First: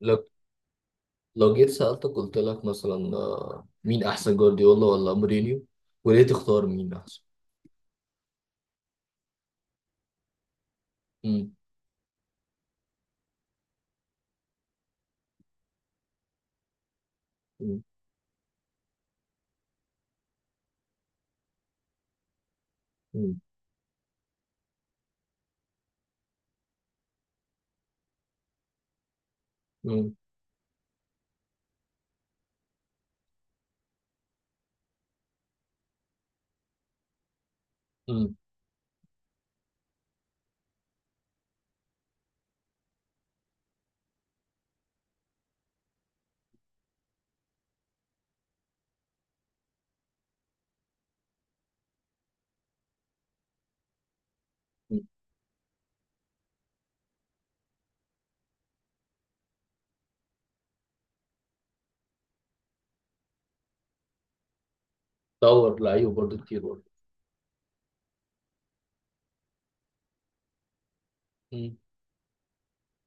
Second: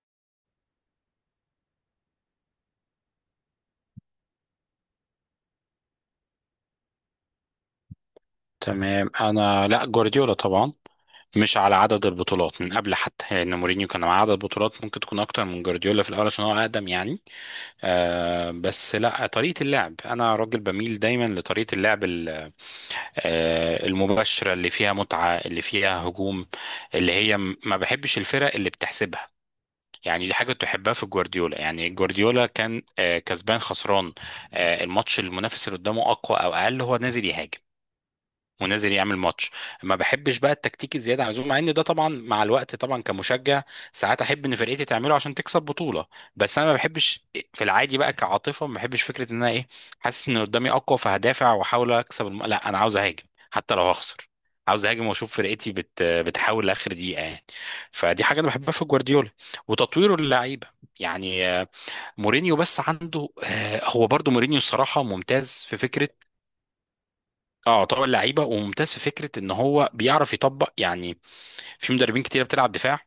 لو لو جيت سألتك قلت لك مثلا مين أحسن جوارديولا ولا مورينيو وليه تختار مين أحسن؟ تمام، انا لا جوارديولا طبعا. مم. مش على عدد البطولات من قبل، حتى لان مورينيو كان مع عدد بطولات ممكن تكون اكتر من جوارديولا في الاول عشان هو اقدم يعني. مم. بس لا طريقه اللعب، انا راجل بميل دايما لطريقه اللعب مم. المباشرة اللي فيها متعة، اللي فيها هجوم، اللي هي ما بحبش الفرق اللي بتحسبها. مم. يعني دي حاجة تحبها في جوارديولا، يعني جوارديولا كان، كسبان خسران، الماتش، المنافس اللي قدامه أقوى أو أقل، هو نازل يهاجم مم. ونازل يعمل ماتش. ما بحبش بقى التكتيك الزياده عن اللزوم، مع ان ده طبعا مع الوقت طبعا كمشجع ساعات احب ان فرقتي تعمله عشان تكسب بطوله، بس انا ما بحبش. في العادي بقى كعاطفه ما بحبش فكره ان انا ايه، حاسس ان قدامي اقوى فهدافع واحاول اكسب لا، انا عاوز اهاجم حتى لو هخسر. عاوز مم. اهاجم واشوف فرقتي بتحاول لاخر دقيقه يعني. فدي حاجه انا بحبها في جوارديولا، وتطويره للعيبه يعني. مورينيو، بس عنده هو برضو مورينيو الصراحه ممتاز في دور فكره. لعيبة برضه كتير برضه. اه طبعا لعيبه، وممتاز في فكره ان هو بيعرف يطبق يعني. مم. في مدربين كتير بتلعب دفاع،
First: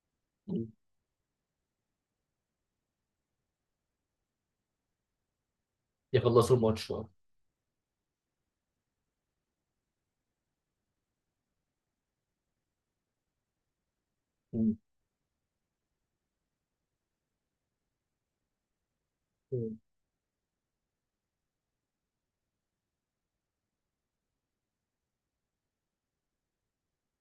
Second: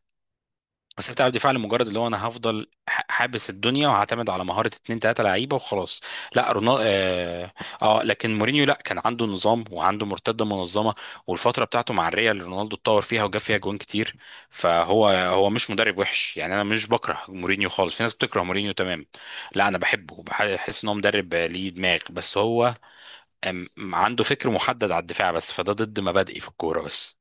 مم. بس هي بتلعب دفاع لمجرد اللي هو انا هفضل حابس الدنيا، وهعتمد على مهاره اتنين تلاته لعيبه وخلاص. لا يخلصوا رونالدو، الماتش آه. اه، لكن مورينيو لا كان عنده نظام، وعنده مرتده منظمه، والفتره بتاعته مع الريال رونالدو اتطور فيها وجاب فيها جوان كتير. مم. فهو مش مدرب وحش يعني، انا مش بكره مورينيو خالص، في ناس بتكره مورينيو تمام. لا انا مم. بحبه، وبحس ان هو مدرب ليه دماغ، بس هو أم- عنده فكر محدد على الدفاع بس، فده ضد مبادئي في الكورة بس.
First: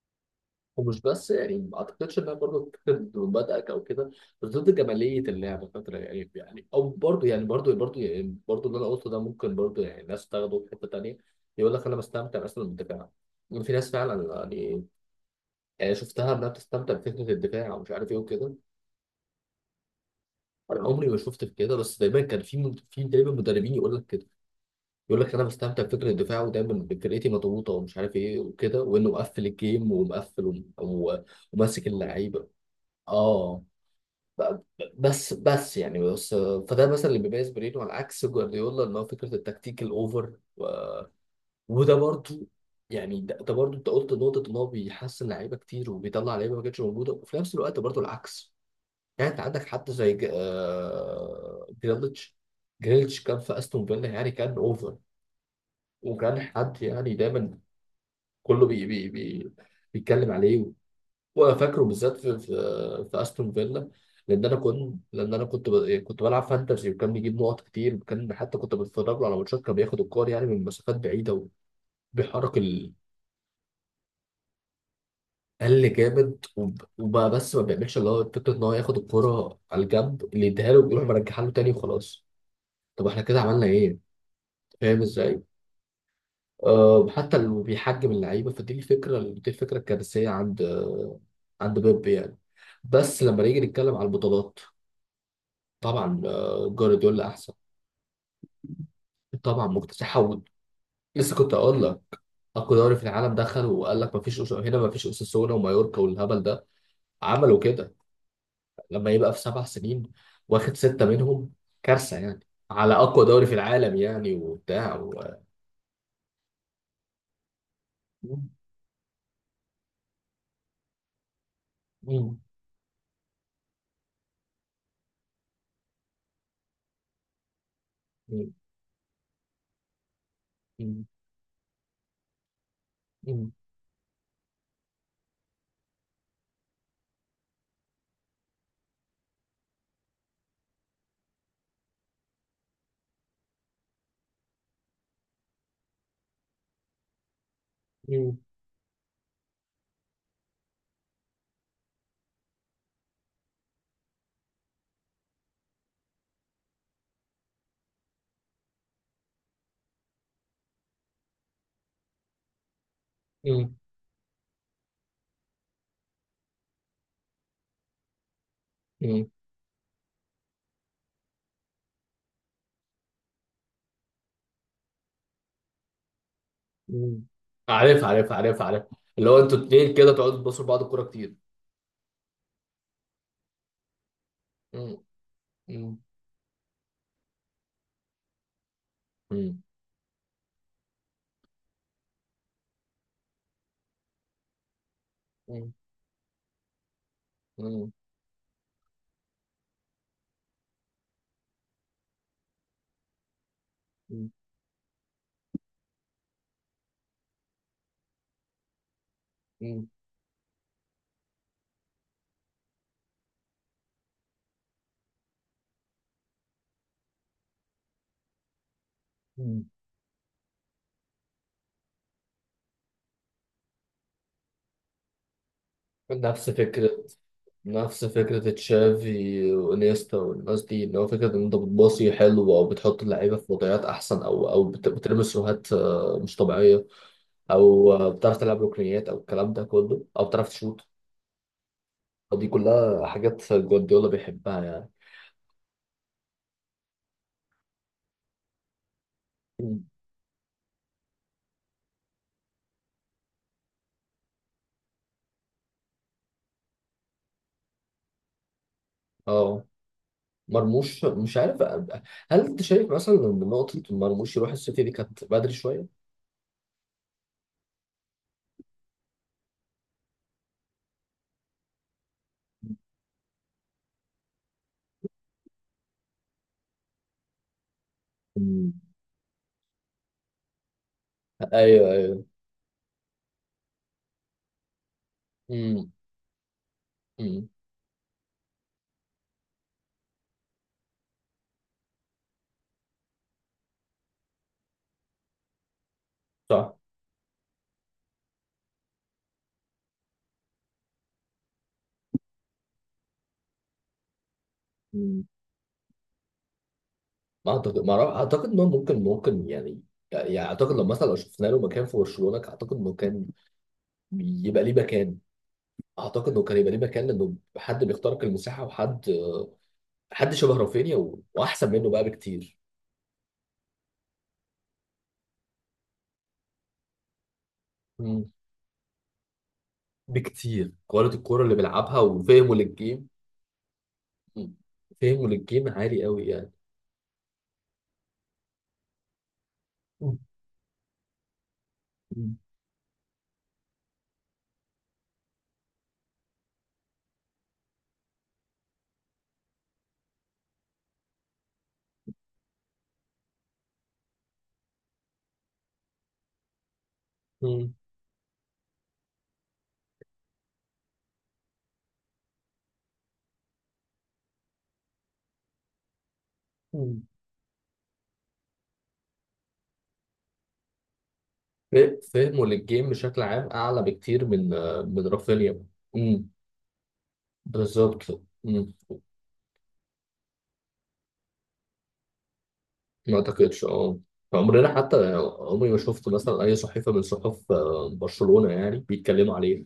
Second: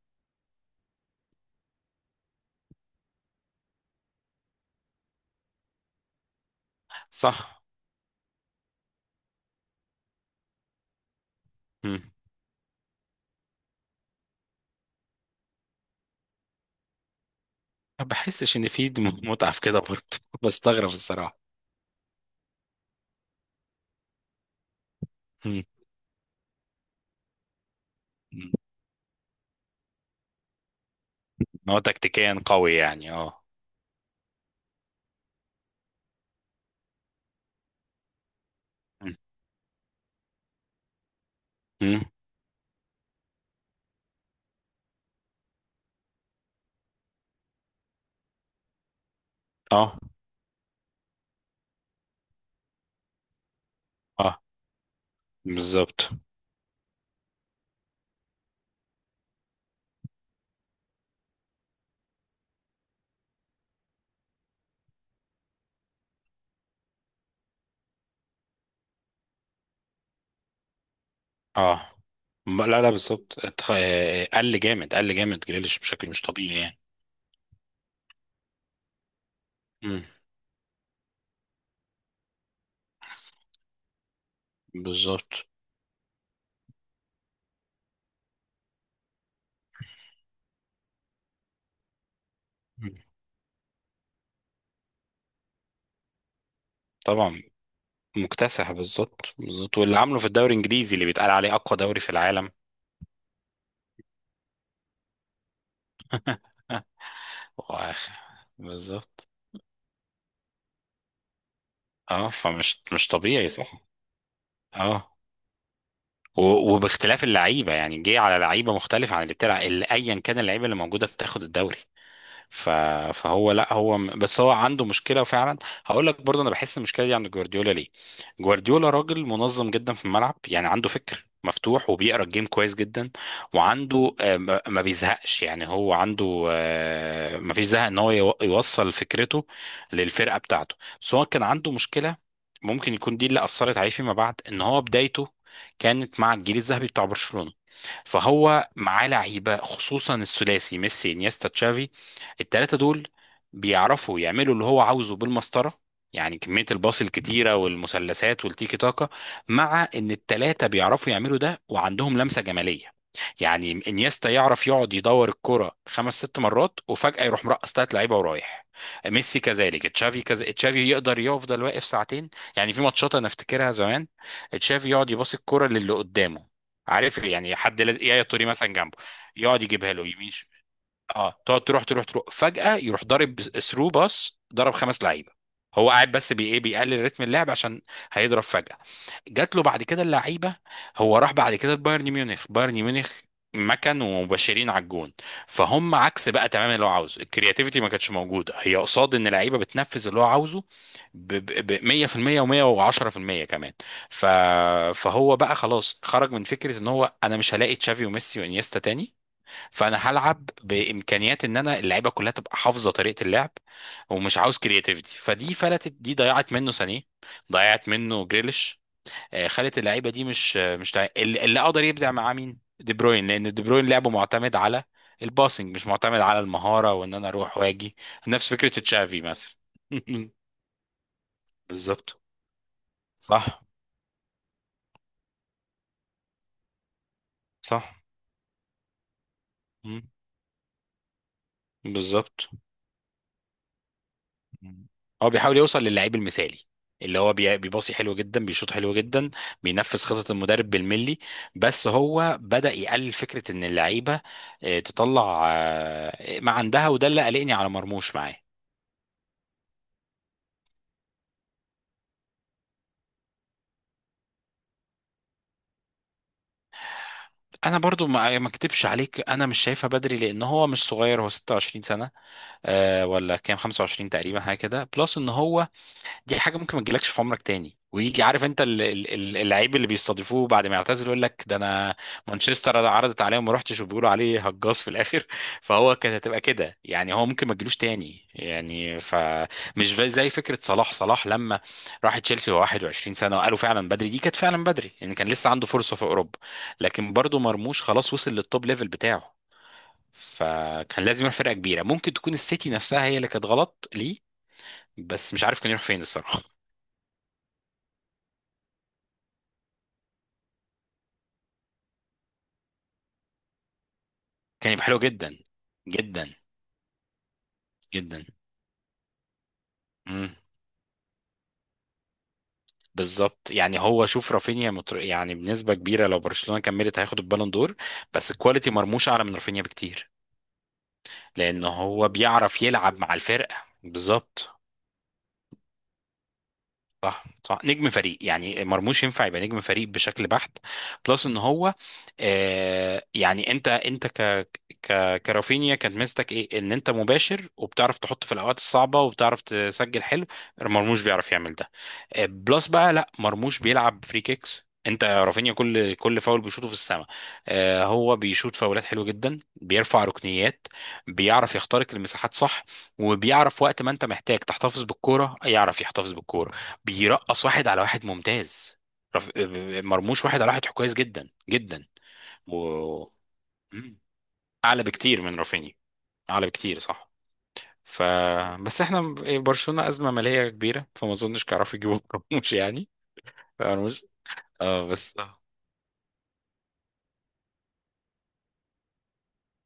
ومش بس يعني ما أعتقدش إنها برضه ضد مبادئك أو كده، بس ضد جمالية اللعبة فترة يعني أو برضه يعني صح. برضه يعني برضه اللي أنا قلته ده ممكن برضه يعني ناس تاخده في حتة تانية. يقول لك أنا مم. بستمتع مثلا بالدفاع. يعني في ناس فعلا يعني. يعني شفتها انها بتستمتع بفكره الدفاع ومش ما عارف ايه وكده. بحسش ان في متعة في كده برضه. انا بستغرب عمري ما الصراحة. شفت في كده، بس دايما كان في دايما مدربين يقول لك كده. يقول لك انا مم. بستمتع بفكره الدفاع ودايما فرقتي مضغوطه ومش عارف ايه مم. وكده، وانه مقفل الجيم ومقفل هو وماسك تكتيكيا اللعيبه. قوي يعني، اه. اه، ب- بس يعني بس. فده مثلا اللي بيميز برينو على عكس جوارديولا ان هو مم. فكره التكتيك الاوفر و... وده مم. برضو. يعني ده برضو انت قلت نقطه ان هو بيحسن لعيبه كتير وبيطلع لعيبه ما كانتش موجوده، وفي نفس الوقت برضو العكس. يعني انت عندك حد اه زي جريليتش. جريليتش كان في استون فيلا يعني اه، كان اوفر، بالظبط وكان حد يعني دايما كله بي بي بي بيتكلم عليه. وفاكره بالذات في استون فيلا. لان انا كنت بلعب فانتزي، وكان بيجيب نقط كتير، وكان حتى كنت بتفرج له على ماتشات كان بياخد الكور يعني من مسافات بعيده اه. وبيحرك لا لا، القل. بالظبط. قل جامد قل جامد، جريليش بشكل مش جامد طبيعي يعني. وبقى بس ما بيعملش اللي هو فكره ان هو ياخد الكوره على مم. الجنب، اللي يديها له ويروح مرجعها له تاني وخلاص. طب احنا كده عملنا ايه؟ فاهم ازاي؟ بالظبط. أه، حتى لو بيحجم اللعيبه فدي الفكره الكارثيه عند عند بيب يعني. مم. بس لما نيجي نتكلم على البطولات طبعا جوارديولا طبعا احسن. مكتسح، بالظبط طبعا بالظبط، واللي مكتسح عامله في حول. الدوري الانجليزي اللي بيتقال لسه كنت عليه اقوى اقول دوري لك في العالم. اقوى دوري في العالم، دخل وقال لك مفيش هنا مفيش اوساسونا ومايوركا والهبل ده، عملوا كده واخ، لما بالظبط يبقى في 7 سنين واخد 6 منهم كارثه اه، يعني، فمش على مش اقوى دوري طبيعي في صح. العالم يعني وبتاع و... اه، وباختلاف اللعيبه، يعني جه على مم. لعيبه مختلفه عن اللي بتلعب، اللي ايا كان اللعيبه اللي موجوده بتاخد الدوري. مم. ف... فهو، لا هو، بس هو عنده مشكله فعلا. هقول لك برضه، انا بحس المشكله دي عند جوارديولا ليه. مم. جوارديولا راجل منظم جدا في الملعب، يعني عنده مم. فكر مفتوح وبيقرا الجيم كويس جدا. وعنده ما بيزهقش، يعني هو عنده ما فيش زهق ان هو يوصل فكرته للفرقه بتاعته. بس هو كان عنده مشكله، ممكن يكون دي اللي اثرت عليه فيما بعد، ان هو بدايته كانت مع الجيل الذهبي بتاع برشلونه. مم. فهو معاه لعيبه، خصوصا الثلاثي ميسي انيستا تشافي، الثلاثه دول بيعرفوا يعملوا اللي هو عاوزه بالمسطره. يعني كميه الباص الكتيره، والمثلثات والتيكي تاكا، مع ان الثلاثه بيعرفوا يعملوا ده وعندهم لمسه جماليه. يعني مم. انيستا يعرف يقعد يدور الكرة خمس ست مرات، وفجأة يروح مرقص تلات لعيبة ورايح. مم. ميسي كذلك، تشافي كذا، تشافي يقدر يفضل واقف ساعتين. يعني في ماتشات انا افتكرها زمان، تشافي يقعد يباصي الكرة للي قدامه، عارف مم. يعني، حد لازق عارف يا عارف الطري عارف مثلا عارف. جنبه، اللي هو انتوا يقعد يجيبها اتنين له كده يمين تقعدوا تبصوا لبعض الكوره كتير. اه، تقعد تروح تروح تروح، فجأة يروح ضارب ثرو باص ضرب مم. خمس لعيبة. هو مم. قاعد بس بي ايه، بيقلل رتم اللعب عشان هيضرب فجأة، جات مم. له بعد كده اللعيبه. هو راح بعد كده بايرن ميونخ، بايرن ميونخ مكن ومبشرين على الجون، مم. فهم عكس بقى تماما اللي هو عاوزه. الكرياتيفيتي ما مم. كانتش موجوده، هي قصاد ان اللعيبه بتنفذ اللي هو عاوزه 100% و110% كمان. ف مم. فهو بقى خلاص خرج من فكره، ان هو انا مش هلاقي تشافي وميسي وانيستا تاني. مم. فانا هلعب بامكانيات ان انا اللعيبه كلها تبقى حافظه طريقه اللعب، ومش عاوز كرياتيفيتي. فدي فلتت، دي ضيعت منه سانيه، ضيعت منه جريليش، مم. خلت اللعيبه دي مش، مش اللي قدر يبدع معاه مين؟ دي بروين، لان دي بروين لعبه معتمد على الباسنج، مش معتمد على نفس فكرة المهاره وان انا اروح واجي. نفس نفس فكرة فكره تشافي تشافي مثلا. وانيستا والناس دي ان هو فكرة ان انت بتباصي بالظبط، حلو او بتحط اللعيبة في صح وضعيات احسن او بترمي سروهات مش طبيعية. او صح. بتعرف تلعب ركنيات او الكلام ده مم. كله او بتعرف تشوط. دي بالظبط. كلها حاجات جوارديولا بيحبها مم. يعني. هو بيحاول يوصل للعيب المثالي، اللي هو بيباصي حلو جدا، بيشوط حلو جدا، مم. بينفذ خطط المدرب بالملي. بس هو بدأ يقلل فكرة ان اللعيبة تطلع ما عندها، وده اللي قلقني على مرموش معاه. اه. مرموش مش عارف، هل انت شايف مثلا ان نقطة مرموش يروح السيتي دي كانت بدري شوية؟ انا برضو ما اكدبش عليك، انا مش شايفها بدري، لان هو مش صغير، هو 26 سنه، آه ولا كام، 25 تقريبا حاجه كده. بلس ان هو، دي حاجه ممكن ما تجيلكش في عمرك تاني، ويجي عارف انت مم. اللعيب اللي بيستضيفوه بعد ما يعتزل يقول لك ده، ايوه انا ايوه. مانشستر عرضت عليه وما رحتش، وبيقولوا عليه هجاص في الاخر. امم فهو كانت هتبقى كده يعني، هو ممكن امم. ما تجيلوش تاني يعني. فمش زي فكره صلاح لما راح تشيلسي وهو 21 سنه وقالوا فعلا بدري. دي كانت فعلا بدري يعني، كان لسه عنده فرصه في اوروبا. صح. لكن برضه مرموش خلاص وصل للتوب ليفل بتاعه، فكان لازم يروح فرقه كبيره، ممكن تكون السيتي نفسها هي اللي كانت غلط ليه. مم. بس مش عارف كان يروح فين الصراحه. ما اعتقد. ما أعرف- اعتقد انه ممكن يعني. يعني اعتقد لو مثلا لو شفنا له مكان في برشلونة، اعتقد انه كان يبقى كان ليه يبقى حلو مكان، جدا، اعتقد جدا انه كان يبقى ليه مكان لانه حد بيخترق جدا. المساحة وحد امم. حد شبه رافينيا واحسن منه بقى بكتير. بالظبط. يعني هو، شوف رافينيا يعني بنسبه كبيره، لو برشلونه كملت هياخد البالون دور. مم. بس الكواليتي، مرموش اعلى من رافينيا بكتير. بكتير، كواليتي الكورة اللي لان بيلعبها هو وفهمه بيعرف يلعب للجيم. مع الفرقه، بالظبط، مم. فهمه للجيم عالي قوي يعني. صح صح، نجم فريق. يعني مرموش ينفع يبقى نجم فريق مم. بشكل بحت. بلس ان هو، يعني انت، انت ك ك كرافينيا كانت ميزتك ايه؟ ان انت مباشر وبتعرف تحط في الاوقات الصعبه، وبتعرف تسجل حلو. مرموش بيعرف يعمل ده. آه بلس بقى، لا مرموش بيلعب فري كيكس، انت رافينيا كل فاول بيشوطه في السماء. مم. آه هو بيشوط فاولات حلوه جدا، بيرفع ركنيات، بيعرف يخترق المساحات صح، وبيعرف وقت ما انت محتاج تحتفظ بالكوره يعرف يحتفظ بالكوره، مم. بيرقص واحد على واحد ممتاز. مرموش واحد على واحد كويس جدا ف- جدا. فهمه و... للجيم بشكل عام اعلى مم. بكتير من اعلى من بكتير من رافينيا. رافينيا، مم. اعلى بكتير صح. ف بالظبط. مم. بس احنا برشلونة ازمة مالية كبيرة، فما اظنش كانوا يجيبوا مرموش يعني. ما اعتقدش اه. مرموش، عمرنا اه حتى بس. عمري ما شفت مثلا اي صحيفه من صحف برشلونه يعني بيتكلموا عليه،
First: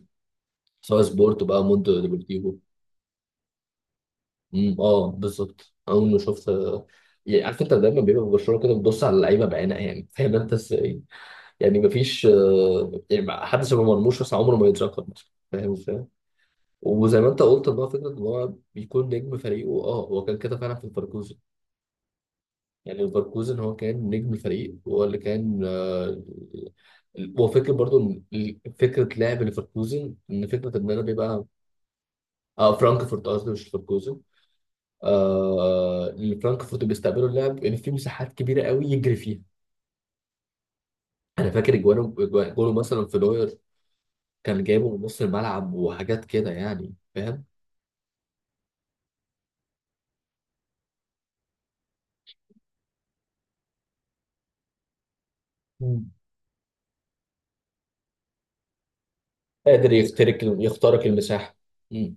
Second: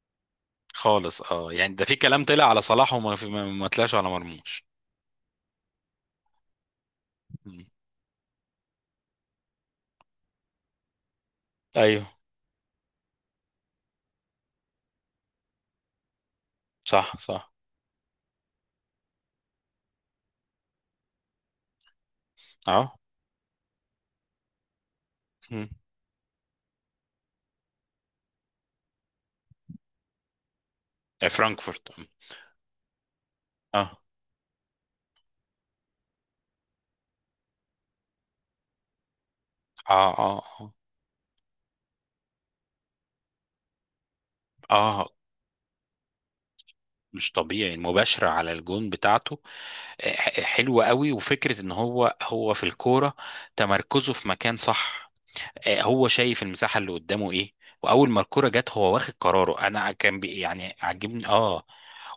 سواء خالص، سبورت اه بقى يعني ده في موندو كلام طلع ديبورتيفو. على صلاح، وما في... ما طلعش على مرموش. مم. اه بالظبط. اول ما شفت يعني عارف مم. انت دايما بيبقى في برشلونه كده بتبص على اللعيبه بعينها يعني فاهم انت ازاي. يعني ايوه، مفيش يعني حدث ما مرموش بس عمره ما يتذكر مثلا فاهم. صح وزي ما انت صح قلت ان هو فكره ان هو بيكون نجم فريقه، اه هو كان كده فعلا في ليفركوزن. اه. يعني ليفركوزن هو كان نجم الفريق، هو اللي كان مم. هو فكره برضو ان فكره لعب ليفركوزن ان فكره ان انا بيبقى فرانكفورت. مم. اه فرانكفورت قصدي مش اه ليفركوزن. آه، اللي فرانكفورت بيستقبلوا اللعب ان في مساحات كبيره قوي يجري فيها. اه اه اه انا فاكر جوانه جوانه مثلا في نوير كان جايبه من اه. نص الملعب وحاجات كده يعني مش فاهم. طبيعي المباشرة على الجون بتاعته، حلوة قوي، وفكرة ان هو في الكورة، تمركزه في مكان صح. هو مم. شايف المساحة اللي قدامه ايه، واول ما الكورة جت هو واخد قراره، انا قادر كان يخترق بي يعني، يخترق عجبني المساحه. اه.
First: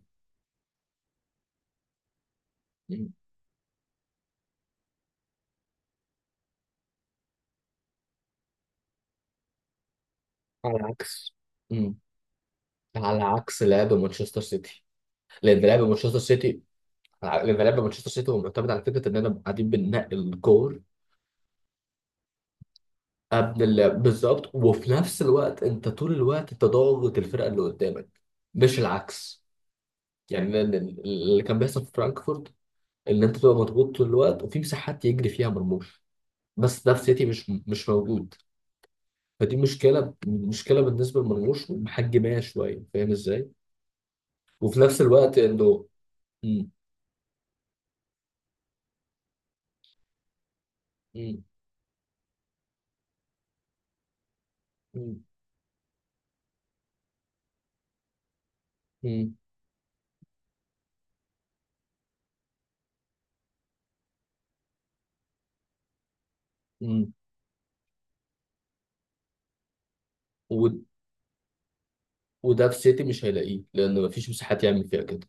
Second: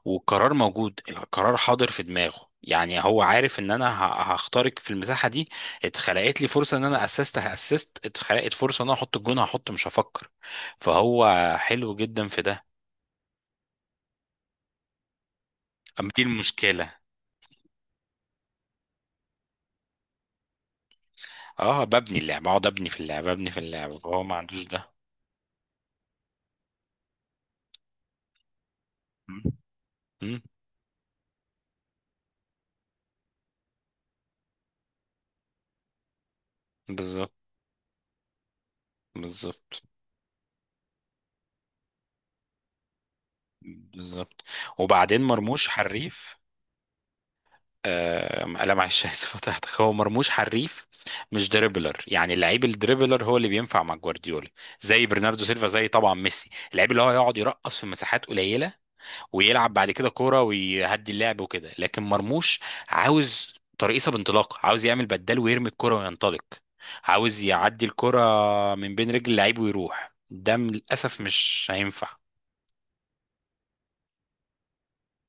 والقرار موجود، القرار حاضر في دماغه يعني، مم. هو عارف ان انا هخترق في المساحة دي. اتخلقت لي فرصة ان انا هاسست، اتخلقت فرصة ان انا احط الجون، هحط مش هفكر. على عكس. فهو حلو مم. جدا في ده. على عكس لعب مانشستر سيتي. لان لعب أما مانشستر دي سيتي المشكلة. لان لعب مانشستر سيتي هو معتمد على فكره اننا قاعدين بننقي الكور اه، ببني اللعبة، اقعد ابني في اللعبة، ابني في قبل اللعبة، اللعب فهو ما بالظبط، عندوش وفي ده. نفس الوقت انت طول الوقت انت ضاغط الفرقه اللي قدامك، مش مم. العكس. مم. يعني لأن اللي كان بيحصل في فرانكفورت ان انت تبقى مضغوط طول الوقت وفي مساحات يجري فيها مرموش، بس ده في سيتي بالظبط مش موجود. فدي بالظبط مشكله بالنسبه لمرموش محجماها شويه فاهم ازاي. بالظبط. وفي نفس وبعدين الوقت مرموش انه. حريف. آه لا معلش، اسف قطعتك. هو مرموش حريف، مم. مش دريبلر. يعني اللعيب الدريبلر هو اللي بينفع مع جوارديولا، زي مم. برناردو سيلفا، زي طبعا ميسي، اللعيب اللي هو يقعد يرقص في مساحات قليله، مم. ويلعب بعد كده كوره ويهدي اللعب وكده. لكن مرموش عاوز ترقيصه بانطلاق، عاوز يعمل بدال ويرمي الكوره وينطلق، مم. عاوز يعدي الكوره من بين رجل اللعيب ويروح، ده و- للاسف مش هينفع. وده في سيتي مش هيلاقيه لان مفيش مساحات يعمل فيها كده.